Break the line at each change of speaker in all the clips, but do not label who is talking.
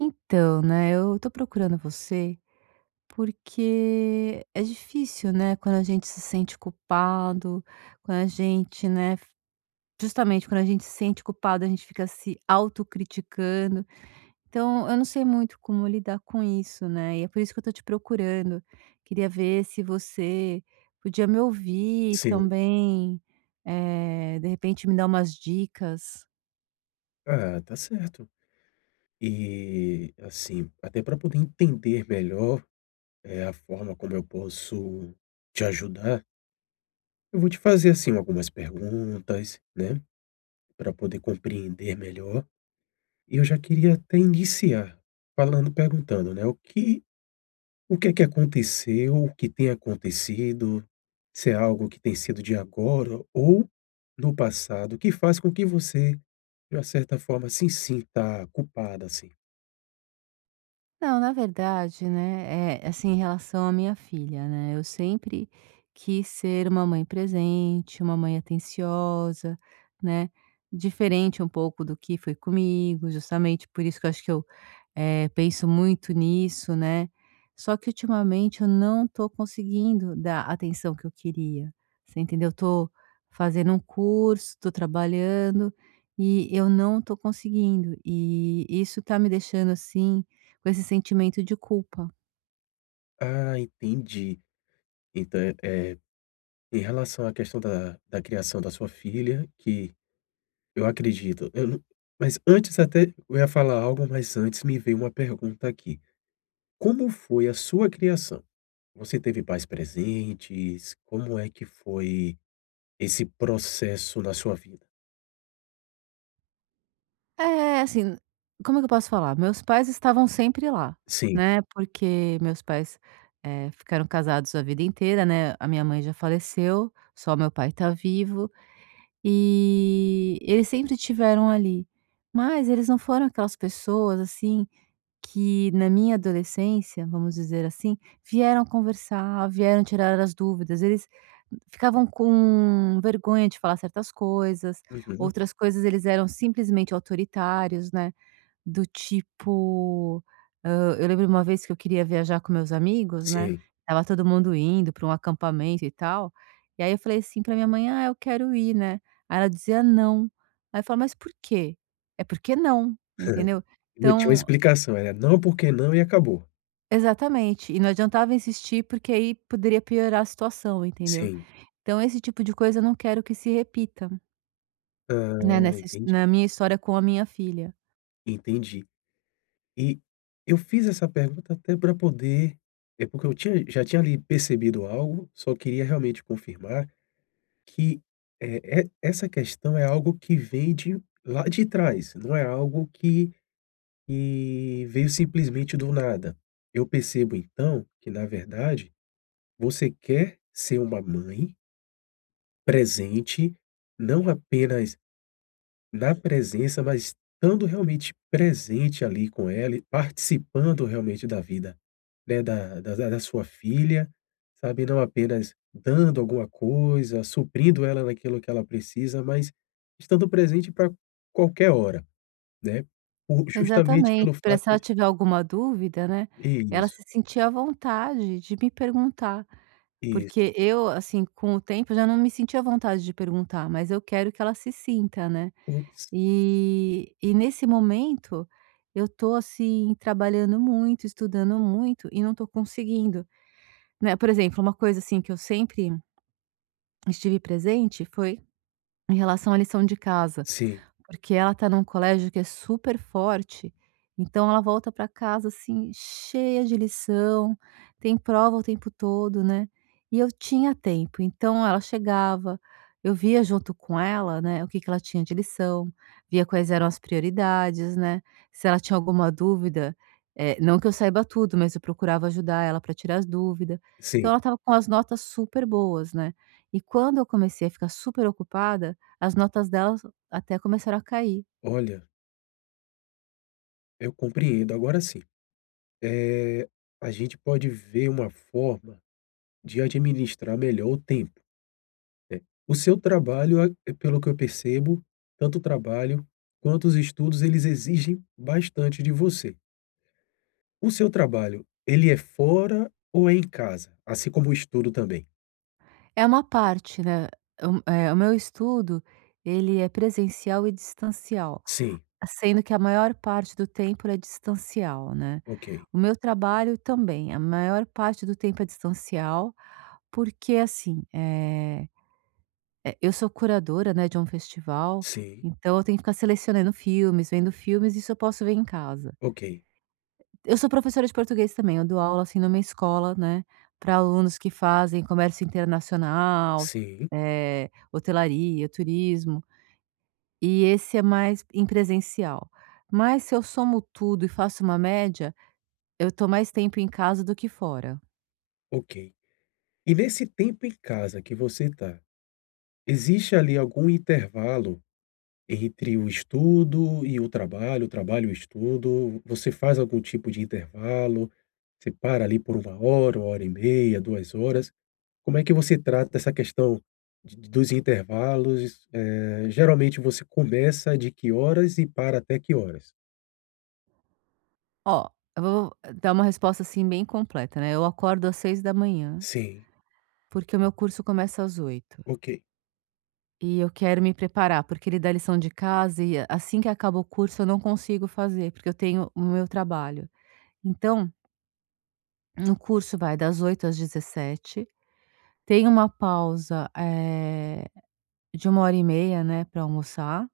Eu tô procurando você porque é difícil, né, quando a gente se sente culpado, quando a gente, né, justamente quando a gente se sente culpado, a gente fica se autocriticando. Então, eu não sei muito como lidar com isso, né, e é por isso que eu tô te procurando. Queria ver se você podia me ouvir e
Sim.
também, de repente, me dar umas dicas.
Ah, tá certo. E, assim, até para poder entender melhor, é a forma como eu posso te ajudar, eu vou te fazer, assim, algumas perguntas, né, para poder compreender melhor. E eu já queria até iniciar falando perguntando, né, o que é que aconteceu, o que tem acontecido, se é algo que tem sido de agora ou no passado, que faz com que você, de uma certa forma, se sinta culpada, assim?
Não, na verdade, né, é assim, em relação à minha filha, né, eu sempre quis ser uma mãe presente, uma mãe atenciosa, né, diferente um pouco do que foi comigo, justamente por isso que eu acho que eu penso muito nisso, né, só que ultimamente eu não tô conseguindo dar a atenção que eu queria, você entendeu? Eu tô fazendo um curso, tô trabalhando e eu não tô conseguindo, e isso tá me deixando, assim, com esse sentimento de culpa.
Ah, entendi. Então, é, em relação à questão da criação da sua filha, que eu acredito, eu não mas antes até eu ia falar algo, mas antes me veio uma pergunta aqui. Como foi a sua criação? Você teve pais presentes? Como é que foi esse processo na sua vida?
É, assim, como é que eu posso falar? Meus pais estavam sempre lá,
Sim.
né, porque meus pais ficaram casados a vida inteira, né, a minha mãe já faleceu, só meu pai tá vivo, e eles sempre tiveram ali, mas eles não foram aquelas pessoas, assim, que na minha adolescência, vamos dizer assim, vieram conversar, vieram tirar as dúvidas. Eles ficavam com vergonha de falar certas coisas,
Uhum.
outras coisas eles eram simplesmente autoritários, né, do tipo, eu lembro uma vez que eu queria viajar com meus amigos, né,
Sim.
tava todo mundo indo para um acampamento e tal, e aí eu falei assim para minha mãe: "Ah, eu quero ir, né". Aí ela dizia: "Não". Aí eu falava: "Mas por quê?". "É porque não", entendeu?
Não tinha uma
Então,
explicação, era não, porque não e acabou.
exatamente, e não adiantava insistir, porque aí poderia piorar a situação, entendeu.
Sim.
Então esse tipo de coisa eu não quero que se repita, né,
Ah,
nessa his
entendi,
na minha história com a minha filha.
entendi. E eu fiz essa pergunta até para poder porque eu tinha já tinha ali percebido algo, só queria realmente confirmar que, essa questão é algo que vem de lá de trás, não é algo que veio simplesmente do nada. Eu percebo então que, na verdade, você quer ser uma mãe presente, não apenas na presença, mas estando realmente presente ali com ela e participando realmente da vida, né, da sua filha, sabe, não apenas dando alguma coisa, suprindo ela naquilo que ela precisa, mas estando presente para qualquer hora, né, por justamente
Exatamente,
pelo
para
fato.
se ela tiver alguma dúvida, né, ela
Isso.
se sentir à vontade de me perguntar,
Isso.
porque eu, assim, com o tempo já não me sentia à vontade de perguntar, mas eu quero que ela se sinta, né.
por
E nesse momento eu tô, assim, trabalhando muito, estudando muito e não tô conseguindo. Né, por exemplo, uma coisa, assim, que eu sempre estive presente foi em relação à lição de casa.
Sim,
Porque ela tá num colégio que é super forte, então ela volta para casa, assim, cheia de lição, tem prova o tempo todo, né. E eu tinha tempo, então ela chegava, eu via junto com ela, né, o que que ela tinha de lição, via quais eram as prioridades, né, se ela tinha alguma dúvida, não que eu saiba tudo, mas eu procurava ajudar ela para tirar as dúvidas.
sim.
Então ela estava com as notas super boas, né. E quando eu comecei a ficar super ocupada, as notas dela até começaram a cair.
Olha, eu compreendo. Agora sim, é, a gente pode ver uma forma de administrar melhor o tempo. O seu trabalho, pelo que eu percebo, tanto o trabalho quanto os estudos, eles exigem bastante de você. O seu trabalho, ele é fora ou é em casa? Assim como o estudo também?
É uma parte, né, o meu estudo, ele é presencial e distancial,
Sim,
sendo que a maior parte do tempo é distancial, né.
ok.
O meu trabalho também, a maior parte do tempo é distancial, porque assim, eu sou curadora, né, de um festival,
Sim,
então eu tenho que ficar selecionando filmes, vendo filmes, isso eu posso ver em casa.
ok.
Eu sou professora de português também, eu dou aula, assim, numa escola, né, para alunos que fazem comércio internacional,
Sim,
hotelaria, turismo, e esse é mais em presencial. Mas se eu somo tudo e faço uma média, eu tô mais tempo em casa do que fora.
ok. E nesse tempo em casa que você está, existe ali algum intervalo entre o estudo e o trabalho e o estudo, você faz algum tipo de intervalo? Você para ali por 1 hora, 1 hora e meia, 2 horas? Como é que você trata essa questão dos intervalos? Geralmente você começa de que horas e para até que horas?
Ó, eu vou dar uma resposta, assim, bem completa, né, eu acordo às 6 da manhã
Sim,
porque o meu curso começa às 8.
ok.
E eu quero me preparar, porque ele dá lição de casa e assim que acaba o curso eu não consigo fazer, porque eu tenho o meu trabalho. Então, no curso vai das 8 às 17, tem uma pausa, de uma hora e meia, né, para almoçar,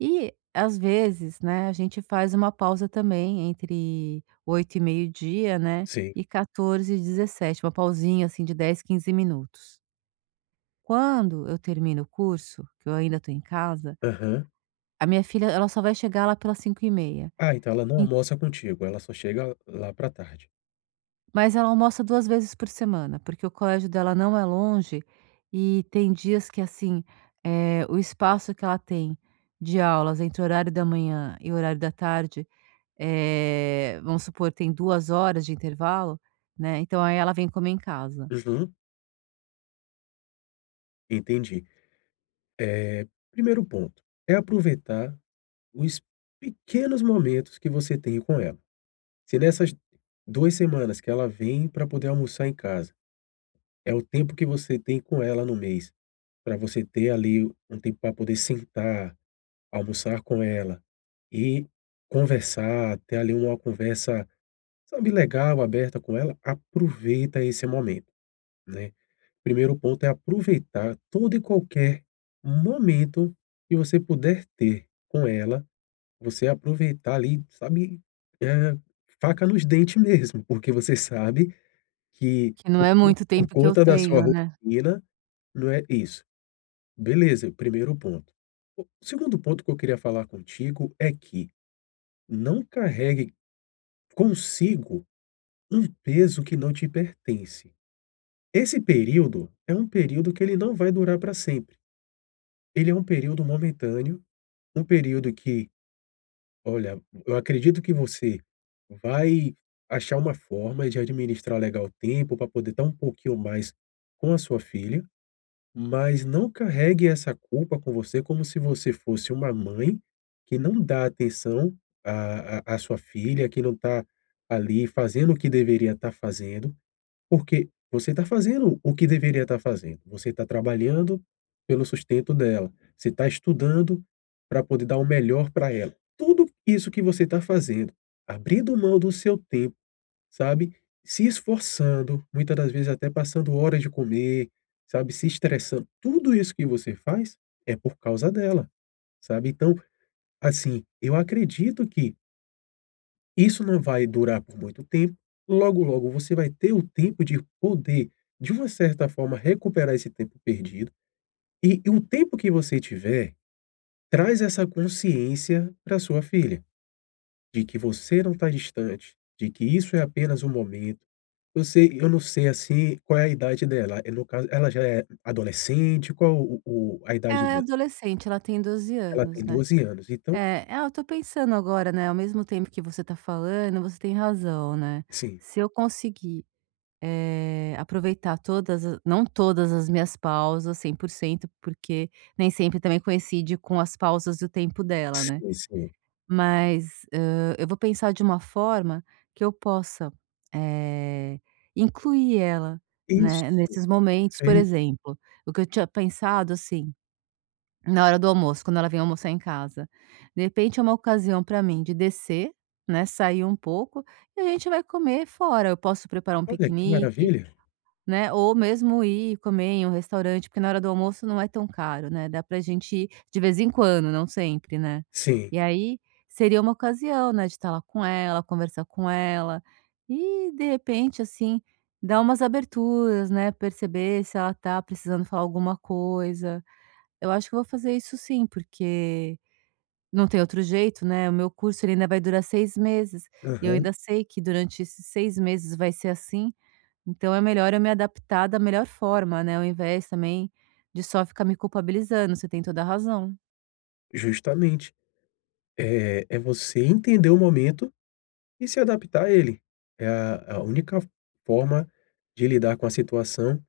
e às vezes, né, a gente faz uma pausa também entre 8 e meio-dia, né,
Sim.
e 14 e 17, uma pausinha assim de 10 15 minutos. Quando eu termino o curso, que eu ainda estou em casa,
Aham.
a minha filha, ela só vai chegar lá pelas 5 e meia.
Ah, então ela não
En
almoça contigo, ela só chega lá para tarde.
Mas ela almoça 2 vezes por semana, porque o colégio dela não é longe e tem dias que, assim, o espaço que ela tem de aulas entre o horário da manhã e o horário da tarde, vamos supor, tem 2 horas de intervalo, né, então aí ela vem comer em casa,
Uhum, entendi. Eh, primeiro ponto, é aproveitar os pequenos momentos que você tem com ela. Se nessas 2 semanas que ela vem para poder almoçar em casa, é o tempo que você tem com ela no mês, para você ter ali um tempo para poder sentar, almoçar com ela e conversar, ter ali uma conversa, sabe, legal, aberta com ela, aproveita esse momento, né. Primeiro ponto é aproveitar todo e qualquer momento que você puder ter com ela. Você aproveitar ali, sabe, eh, faca nos dentes mesmo, porque você sabe que
que não é muito
por
tempo que eu
conta da sua
tenho, né.
rotina, não é isso. Beleza, primeiro ponto. O segundo ponto que eu queria falar contigo é que não carregue consigo um peso que não te pertence. Esse período é um período que ele não vai durar para sempre. Ele é um período momentâneo, um período que, olha, eu acredito que você vai achar uma forma de administrar legal o tempo para poder estar um pouquinho mais com a sua filha, mas não carregue essa culpa com você como se você fosse uma mãe que não dá atenção à sua filha, que não está ali fazendo o que deveria estar fazendo. Porque você está fazendo o que deveria estar fazendo, você está trabalhando pelo sustento dela, você está estudando para poder dar o melhor para ela. Tudo isso que você está fazendo, abrindo mão do seu tempo, sabe, se esforçando, muitas das vezes até passando horas de comer, sabe, se estressando, tudo isso que você faz é por causa dela, sabe. Então, assim, eu acredito que isso não vai durar por muito tempo, logo, logo você vai ter o tempo de poder, de uma certa forma, recuperar esse tempo perdido e o tempo que você tiver, traz essa consciência para sua filha, de que você não está distante, de que isso é apenas um momento. Eu não sei, assim, qual é a idade dela, no caso, ela já é adolescente? Qual o a idade
Ela é
dela?
adolescente, ela tem 12
Ela
anos,
tem
né.
12 anos, então
Eu tô pensando agora, né, ao mesmo tempo que você tá falando, você tem razão, né.
sim,
Se eu conseguir, aproveitar todas a não todas as minhas pausas 100 por cento, porque nem sempre também coincide com as pausas e o tempo dela, né.
sim, sim.
Mas, eu vou pensar de uma forma que eu possa, eh, incluir ela,
Isso,
né, nesses momentos. Por
perfeito.
exemplo, o que eu tinha pensado, assim, na hora do almoço, quando ela vem almoçar em casa. De repente, é uma ocasião para mim de descer, né, sair um pouco, e a gente vai comer fora. Eu posso preparar um
Olha, que
piquenique,
maravilha.
né, ou mesmo ir comer em um restaurante, porque na hora do almoço não é tão caro, né, dá pra gente ir de vez em quando, não sempre, né.
Sim,
E aí, seria uma ocasião, né, de estar lá com ela, conversar com ela e, de repente, assim, dar umas aberturas, né, perceber se ela tá precisando falar alguma coisa, eu acho que eu vou fazer isso sim, porque não tem outro jeito, né, o meu curso ele ainda vai durar 6 meses, e eu
aham.
ainda sei que durante esses 6 meses vai ser assim, então é melhor eu me adaptar da melhor forma, né, ao invés também de só ficar me culpabilizando, você tem toda a razão.
Justamente. É você entender o momento e se adaptar a ele. É a única forma de lidar com a situação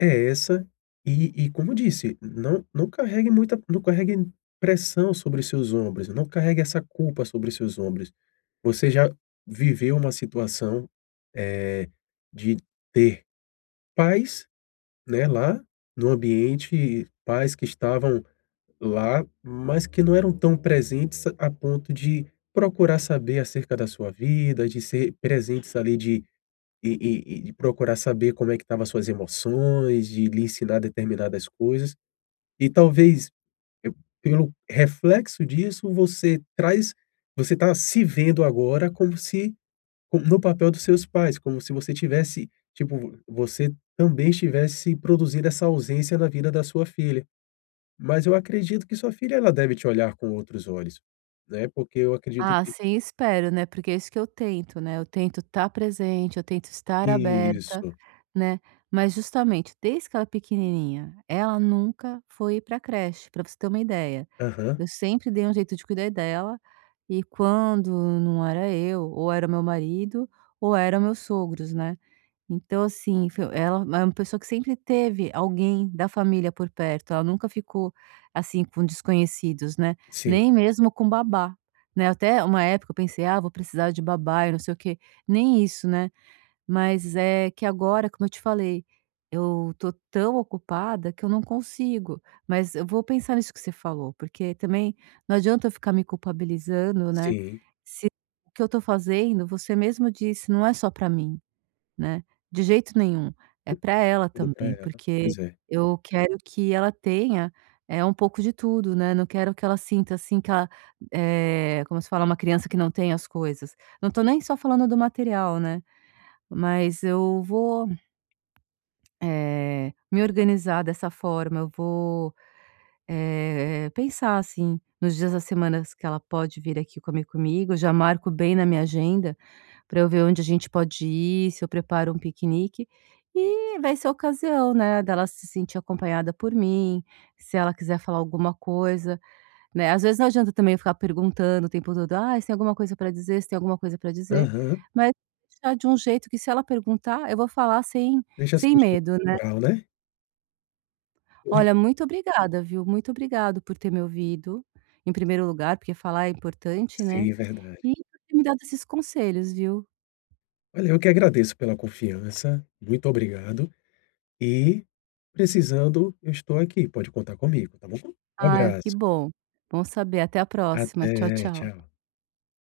é essa e como disse, não carregue pressão sobre os seus ombros, não carregue essa culpa sobre os seus ombros. Você já viveu uma situação, eh, de ter pais, né, lá no ambiente, pais que estavam lá, mas que não eram tão presentes a ponto de procurar saber acerca da sua vida, de ser presentes ali de e de procurar saber como é que estava suas emoções, de lhe ensinar determinadas coisas. E talvez, eu pelo reflexo disso, você está se vendo agora como se co no papel dos seus pais, como se você tivesse tipo, você também estivesse produzindo essa ausência na vida da sua filha. Mas eu acredito que sua filha ela deve te olhar com outros olhos, né, porque eu acredito
Ah,
que
sim, espero, né, porque é isso que eu tento, né, eu tento estar presente, eu tento estar aberta,
isso.
né, mas justamente desde que ela é pequenininha, ela nunca foi para creche, para você ter uma ideia.
Aham.
Eu sempre dei um jeito de cuidar dela, e quando não era eu, ou era o meu marido, ou eram meus sogros, né. Então assim, foi ela é uma pessoa que sempre teve alguém da família por perto, ela nunca ficou, assim, com desconhecidos, né,
Sim,
nem mesmo com babá, né. Até uma época eu pensei: "Ah, vou precisar de babá e não sei o quê", nem isso, né. Mas é que agora, como eu te falei, eu tô tão ocupada que eu não consigo. Mas eu vou pensar nisso que você falou, porque também não adianta eu ficar me culpabilizando, né?
sim,
Se o que eu tô fazendo, você mesmo disse, não é só pra mim, né? De jeito nenhum. É pra ela
tudo para
também,
ela.
porque
Pois é.
eu quero que ela tenha um pouco de tudo, né? Não quero que ela sinta assim que ela é, como se fala, uma criança que não tem as coisas. Não tô nem só falando do material, né? Mas eu vou, me organizar dessa forma, eu vou, pensar, assim, nos dias das semanas que ela pode vir aqui comer comigo, já marco bem na minha agenda para eu ver onde a gente pode ir, se eu preparo um piquenique, e vai ser a ocasião, né, dela se sentir acompanhada por mim, se ela quiser falar alguma coisa, né, às vezes não adianta também eu ficar perguntando o tempo todo: "Ah, você tem alguma coisa para dizer? Você tem alguma coisa para dizer?"
Aham.
Mas deixar de um jeito que se ela perguntar, eu vou falar
Deixa
sem
surgir
medo, né.
natural, né. Oi.
Olha, muito obrigada, viu. Muito obrigado por ter me ouvido, em primeiro lugar, porque falar é importante, né,
Sim, verdade.
e por ter me dado esses conselhos, viu.
Olha, eu que agradeço pela confiança, muito obrigado e precisando eu estou aqui, pode contar comigo, tá bom? Um
Ah, que
abraço.
bom. Bom saber. Até a próxima. Tchau,
Até,
tchau.
tchau.